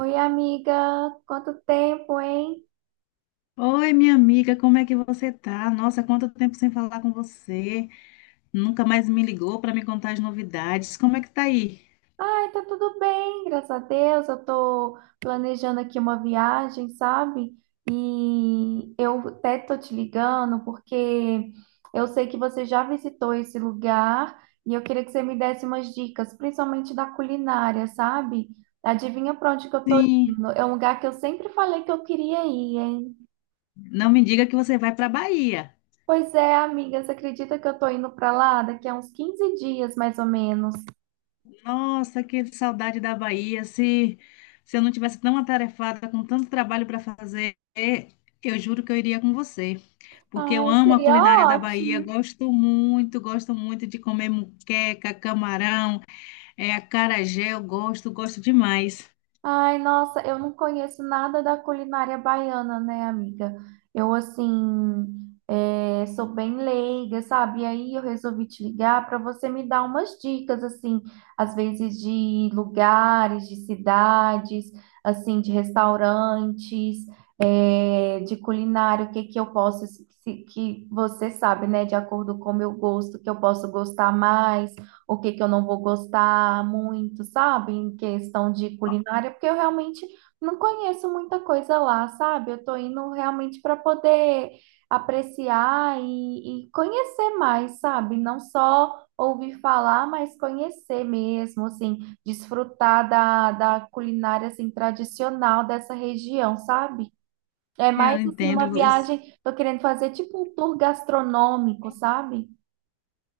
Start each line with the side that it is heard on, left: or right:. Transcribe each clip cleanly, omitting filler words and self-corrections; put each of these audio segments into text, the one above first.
right: Oi, amiga, quanto tempo, hein?
left: Oi, minha amiga, como é que você tá? Nossa, quanto tempo sem falar com você. Nunca mais me ligou para me contar as novidades. Como é que tá aí?
right: Ai, tá tudo bem, graças a Deus. Eu tô planejando aqui uma viagem, sabe? E eu até tô te ligando porque eu sei que você já visitou esse lugar e eu queria que você me desse umas dicas, principalmente da culinária, sabe? Adivinha pra onde que eu tô
left: Sim,
right: indo? É um lugar que eu sempre falei que eu queria ir, hein?
left: não me diga que você vai para Bahia.
right: Pois é, amiga, você acredita que eu tô indo pra lá daqui a uns 15 dias, mais ou menos?
left: Nossa, que saudade da Bahia. Se eu não tivesse tão atarefada com tanto trabalho para fazer, eu juro que eu iria com você. Porque eu
right: Ai,
left: amo a
right: seria
left: culinária da Bahia,
right: ótimo.
left: gosto muito de comer muqueca, camarão, acarajé, eu gosto, gosto demais.
right: Ai, nossa, eu não conheço nada da culinária baiana, né, amiga? Eu sou bem leiga, sabe? E aí eu resolvi te ligar para você me dar umas dicas, assim, às vezes de lugares, de cidades, assim, de restaurantes, de culinária, o que que eu posso, que você sabe, né, de acordo com o meu gosto, que eu posso gostar mais. O que que eu não vou gostar muito, sabe? Em questão de culinária, porque eu realmente não conheço muita coisa lá, sabe? Eu tô indo realmente para poder apreciar e conhecer mais, sabe? Não só ouvir falar, mas conhecer mesmo, assim, desfrutar da culinária, assim, tradicional dessa região, sabe? É
left: Eu
right: mais, assim,
left: entendo
right: uma
left: você.
right: viagem, tô querendo fazer tipo um tour gastronômico, sabe?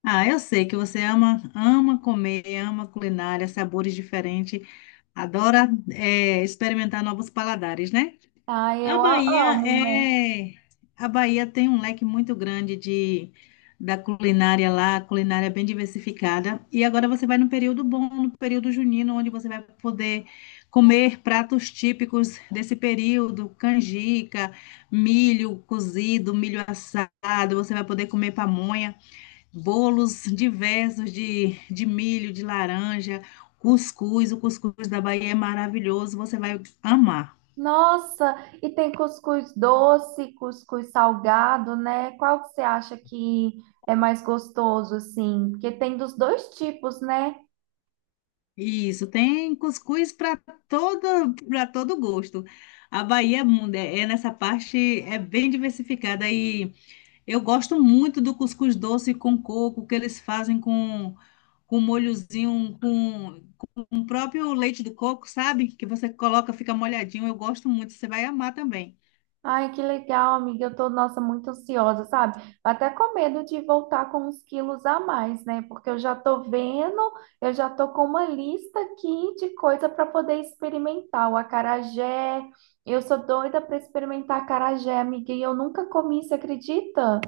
left: Ah, eu sei que você ama, ama comer, ama culinária, sabores diferentes, adora experimentar novos paladares, né?
right: Ah,
left: A
right: eu a-
left: Bahia
right: amo, né?
left: é, a Bahia tem um leque muito grande de da culinária lá, a culinária é bem diversificada. E agora você vai no período bom, no período junino, onde você vai poder comer pratos típicos desse período, canjica, milho cozido, milho assado, você vai poder comer pamonha, bolos diversos de milho, de laranja, cuscuz. O cuscuz da Bahia é maravilhoso, você vai amar.
right: Nossa, e tem cuscuz doce, cuscuz salgado, né? Qual que você acha que é mais gostoso, assim? Porque tem dos dois tipos, né?
left: Isso, tem cuscuz para todo gosto. A Bahia nessa parte é bem diversificada e eu gosto muito do cuscuz doce com coco que eles fazem com um molhozinho com o próprio leite do coco, sabe? Que você coloca, fica molhadinho. Eu gosto muito, você vai amar também.
right: Ai, que legal, amiga. Eu tô, nossa, muito ansiosa, sabe? Até com medo de voltar com uns quilos a mais, né? Porque eu já tô vendo, eu já tô com uma lista aqui de coisa para poder experimentar. O acarajé, eu sou doida para experimentar acarajé, amiga, e eu nunca comi, você acredita?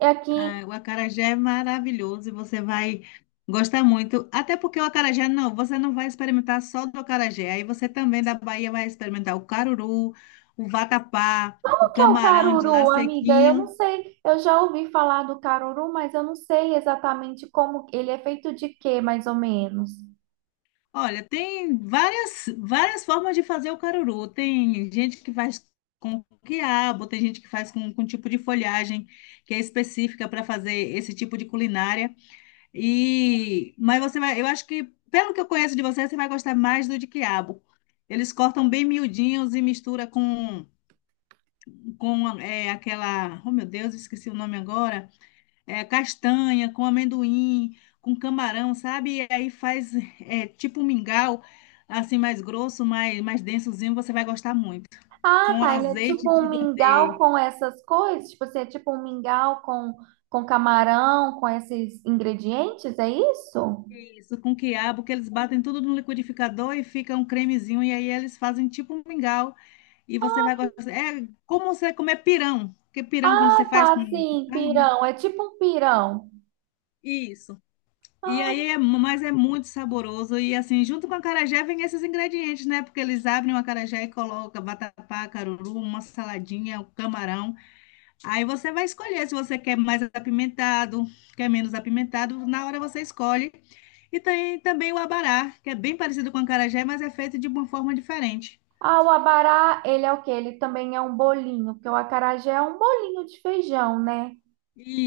right: É aqui.
left: Ah, o acarajé é maravilhoso e você vai gostar muito. Até porque o acarajé, não, você não vai experimentar só do acarajé. Aí você também da Bahia vai experimentar o caruru, o vatapá, o
right: O que é o
left: camarão de lá
right: caruru, amiga? Eu não
left: sequinho.
right: sei. Eu já ouvi falar do caruru, mas eu não sei exatamente como ele é feito de quê, mais ou menos.
left: Olha, tem várias, várias formas de fazer o caruru. Tem gente que faz com quiabo, tem gente que faz com tipo de folhagem que é específica para fazer esse tipo de culinária. E, mas você vai, eu acho que, pelo que eu conheço de você, você vai gostar mais do de quiabo. Eles cortam bem miudinhos e mistura com, aquela, oh meu Deus, esqueci o nome agora, castanha, com amendoim, com camarão, sabe? E aí faz tipo um mingau, assim, mais grosso, mais, mais densozinho, você vai gostar muito.
right: Ah,
left: Com
right: tá. Ele é tipo
left: azeite
right: um
left: de
right: mingau
left: dendê.
right: com essas coisas? Tipo, você é tipo um mingau com camarão, com esses ingredientes? É isso?
left: Isso, com quiabo, que eles batem tudo no liquidificador e fica um cremezinho, e aí eles fazem tipo um mingau. E você vai gostar. É como você comer pirão, porque pirão quando você
right: Ah,
left: faz
right: tá.
left: com
right: Sim,
left: carne.
right: pirão. É tipo um pirão.
left: Isso.
right: Ah,
left: Mas é muito saboroso. E assim, junto com a acarajé vem esses ingredientes, né? Porque eles abrem o acarajé e colocam vatapá, caruru, uma saladinha, o camarão. Aí você vai escolher se você quer mais apimentado, quer menos apimentado, na hora você escolhe. E tem também o abará, que é bem parecido com o acarajé, mas é feito de uma forma diferente.
right: ah, o abará, ele é o quê? Ele também é um bolinho, porque o acarajé é um bolinho de feijão, né?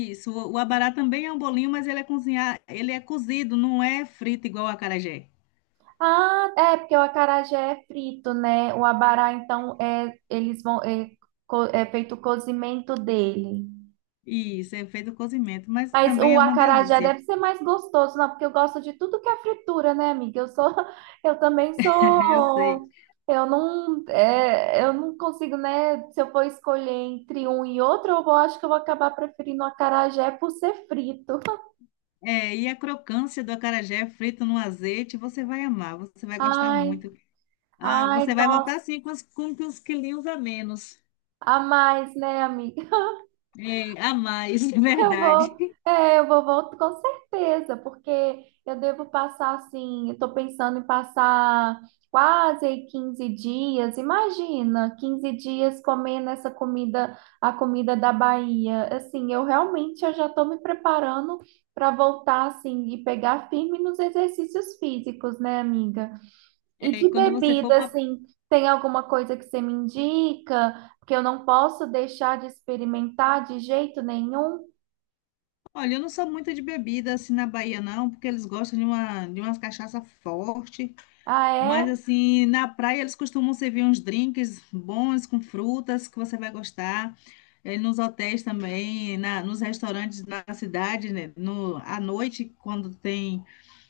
left: Isso, o abará também é um bolinho, mas ele é cozinhar, ele é cozido, não é frito igual o acarajé.
right: Ah, é, porque o acarajé é frito, né? O abará, então, é, eles vão, é feito o cozimento dele.
left: Isso, é feito cozimento, mas
right: Mas
left: também é
right: o
left: uma
right: acarajé
left: delícia.
right: deve ser mais gostoso, não, porque eu gosto de tudo que é fritura, né, amiga? Eu sou, eu também
left: Eu sei.
right: sou, eu não consigo, né? Se eu for escolher entre um e outro, eu vou, acho que eu vou acabar preferindo o acarajé por ser frito.
left: É, e a crocância do acarajé frito no azeite, você vai amar, você vai gostar
right: Ai,
left: muito. Ah,
right: ai,
left: você vai
right: nossa,
left: voltar assim com os quilinhos a menos.
right: a mais, né, amiga?
left: É, a mais, é
right: Eu
left: verdade.
right: vou, eu vou voltar com certeza, porque eu devo passar assim, eu tô pensando em passar quase aí 15 dias. Imagina, 15 dias comendo essa comida, a comida da Bahia. Assim, eu realmente eu já estou me preparando para voltar assim e pegar firme nos exercícios físicos, né, amiga? E
left: É, e
right: de
left: quando você for
right: bebida,
left: para.
right: assim, tem alguma coisa que você me indica? Porque eu não posso deixar de experimentar de jeito nenhum.
left: Olha, eu não sou muito de bebida assim na Bahia, não, porque eles gostam de uma, de umas cachaça forte.
right: Ah,
left: Mas
right: é?
left: assim, na praia eles costumam servir uns drinks bons com frutas que você vai gostar. É, nos hotéis também, nos restaurantes na cidade, né? No, à noite, quando tem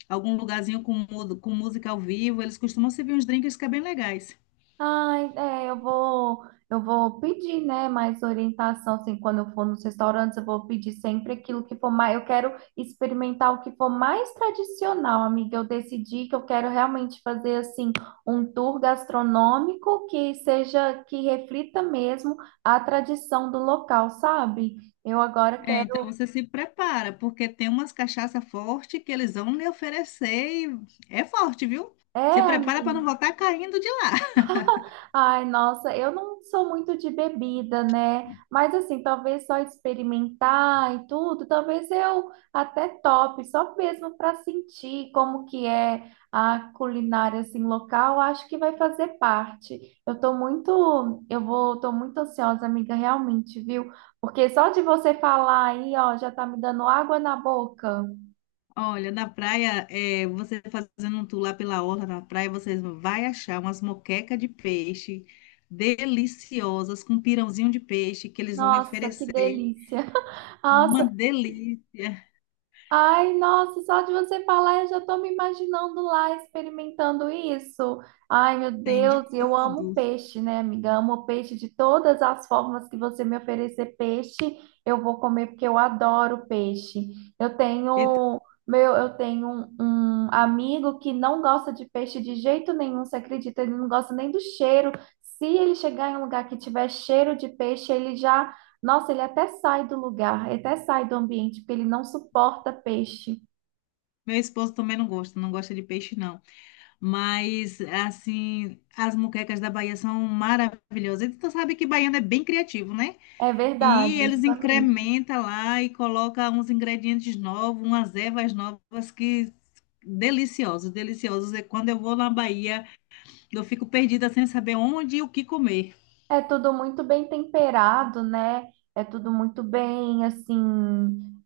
left: algum lugarzinho com, com música ao vivo, eles costumam servir uns drinks que é bem legais.
right: Ai, é, eu vou pedir, né, mais orientação, assim, quando eu for nos restaurantes, eu vou pedir sempre aquilo que for mais, eu quero experimentar o que for mais tradicional, amiga. Eu decidi que eu quero realmente fazer, assim, um tour gastronômico que seja, que reflita mesmo a tradição do local, sabe? Eu agora
left: É,
right: quero,
left: então você se prepara, porque tem umas cachaça forte que eles vão lhe oferecer e é forte, viu? Se
right: é,
left: prepara para não
right: amiga.
left: voltar caindo de lá.
right: Ai, nossa, eu não sou muito de bebida, né? Mas assim, talvez só experimentar e tudo, talvez eu até top, só mesmo para sentir como que é a culinária assim local, acho que vai fazer parte. Eu tô muito, eu vou, tô muito ansiosa, amiga, realmente, viu? Porque só de você falar aí, ó, já tá me dando água na boca.
left: Olha, na praia, você fazendo um tour lá pela orla na praia, vocês vai achar umas moquecas de peixe deliciosas com pirãozinho de peixe que eles vão lhe
right: Nossa, que
left: oferecer.
right: delícia. Ah,
left: Uma delícia,
right: ai, nossa, só de você falar, eu já tô me imaginando lá experimentando isso. Ai, meu
left: tem de
right: Deus, e eu amo
left: tudo.
right: peixe, né, amiga? Amo peixe de todas as formas que você me oferecer peixe, eu vou comer porque eu adoro peixe. Eu
left: E t-
right: tenho, eu tenho um, amigo que não gosta de peixe de jeito nenhum, você acredita? Ele não gosta nem do cheiro. Se ele chegar em um lugar que tiver cheiro de peixe, ele já nossa, ele até sai do lugar, ele até sai do ambiente, porque ele não suporta peixe.
left: Meu esposo também não gosta, não gosta de peixe não. Mas, assim, as muquecas da Bahia são maravilhosas. E tu sabe que baiano é bem criativo, né?
right: É
left: E
right: verdade,
left: eles
right: isso é mesmo.
left: incrementam lá e colocam uns ingredientes novos, umas ervas novas que deliciosos, deliciosos. E quando eu vou na Bahia, eu fico perdida sem saber onde e o que comer.
right: É tudo muito bem temperado, né? É tudo muito bem, assim,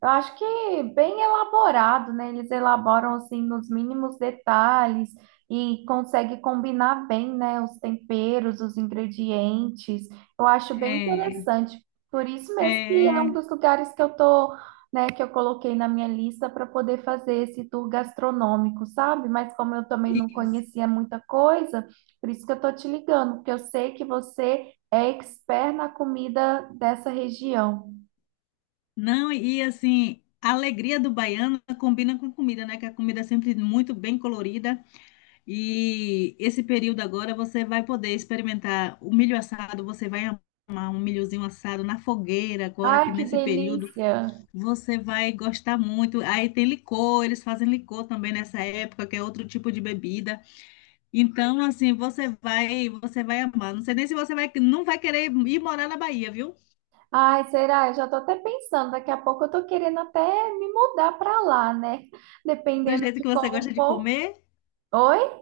right: eu acho que bem elaborado, né? Eles elaboram assim nos mínimos detalhes e consegue combinar bem, né? Os temperos, os ingredientes. Eu acho bem
left: É,
right: interessante. Por isso mesmo que é um
left: é,
right: dos lugares que eu tô, né? Que eu coloquei na minha lista para poder fazer esse tour gastronômico, sabe? Mas como eu também não
left: isso.
right: conhecia muita coisa, por isso que eu tô te ligando, porque eu sei que você é expert na comida dessa região.
left: Não, e assim, a alegria do baiano combina com comida, né? Que a comida é sempre muito bem colorida. E esse período agora você vai poder experimentar o milho assado, você vai amar um milhozinho assado na fogueira agora
right: Ai,
left: que
right: que
left: nesse período
right: delícia!
left: você vai gostar muito. Aí tem licor, eles fazem licor também nessa época, que é outro tipo de bebida. Então, assim, você vai amar. Não sei nem se você vai, não vai querer ir morar na Bahia, viu?
right: Ai, será? Eu já tô até pensando, daqui a pouco eu tô querendo até me mudar para lá, né?
left: Do
right: Dependendo
left: jeito
right: de
left: que você gosta
right: como
left: de
right: for.
left: comer,
right: Oi?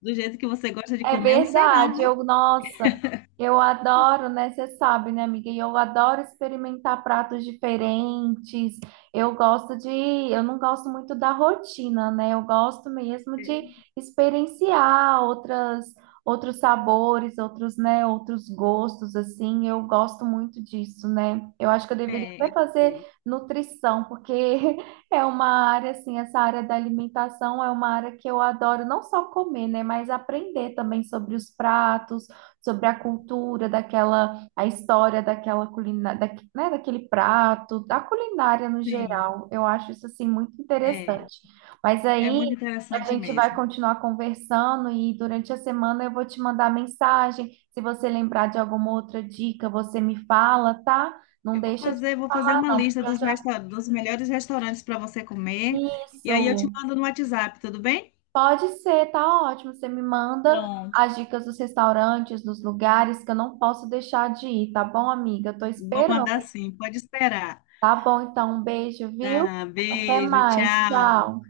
left: do jeito que você gosta de
right: É
left: comer, eu não sei não,
right: verdade,
left: viu?
right: eu, nossa, eu adoro, né? Você sabe, né, amiga? E eu adoro experimentar pratos diferentes. Eu gosto de, eu não gosto muito da rotina, né? Eu gosto mesmo de experienciar outras, outros sabores, outros, né, outros gostos, assim. Eu gosto muito disso, né? Eu acho que eu deveria
left: É,
right: até
left: eu
right: fazer
left: sei.
right: nutrição, porque é uma área, assim, essa área da alimentação é uma área que eu adoro não só comer, né, mas aprender também sobre os pratos, sobre a cultura daquela, a história daquela culinária, né, daquele prato, da culinária no
left: Sim,
right: geral. Eu acho isso, assim, muito
left: é,
right: interessante. Mas
left: é muito
right: aí a
left: interessante
right: gente vai
left: mesmo.
right: continuar conversando e durante a semana eu vou te mandar mensagem. Se você lembrar de alguma outra dica, você me fala, tá? Não
left: Eu
right: deixa de me
left: vou fazer
right: falar,
left: uma
right: não,
left: lista
right: porque eu
left: dos,
right: já...
left: dos melhores restaurantes para você comer. E aí eu te
right: Isso!
left: mando no WhatsApp, tudo bem?
right: Pode ser, tá ótimo. Você me manda
left: Pronto.
right: as dicas dos restaurantes, dos lugares que eu não posso deixar de ir, tá bom, amiga? Eu tô
left: Vou
right: esperando.
left: mandar sim, pode esperar.
right: Tá bom, então, um beijo, viu?
left: Tá,
right: Até
left: beijo,
right: mais.
left: tchau.
right: Tchau.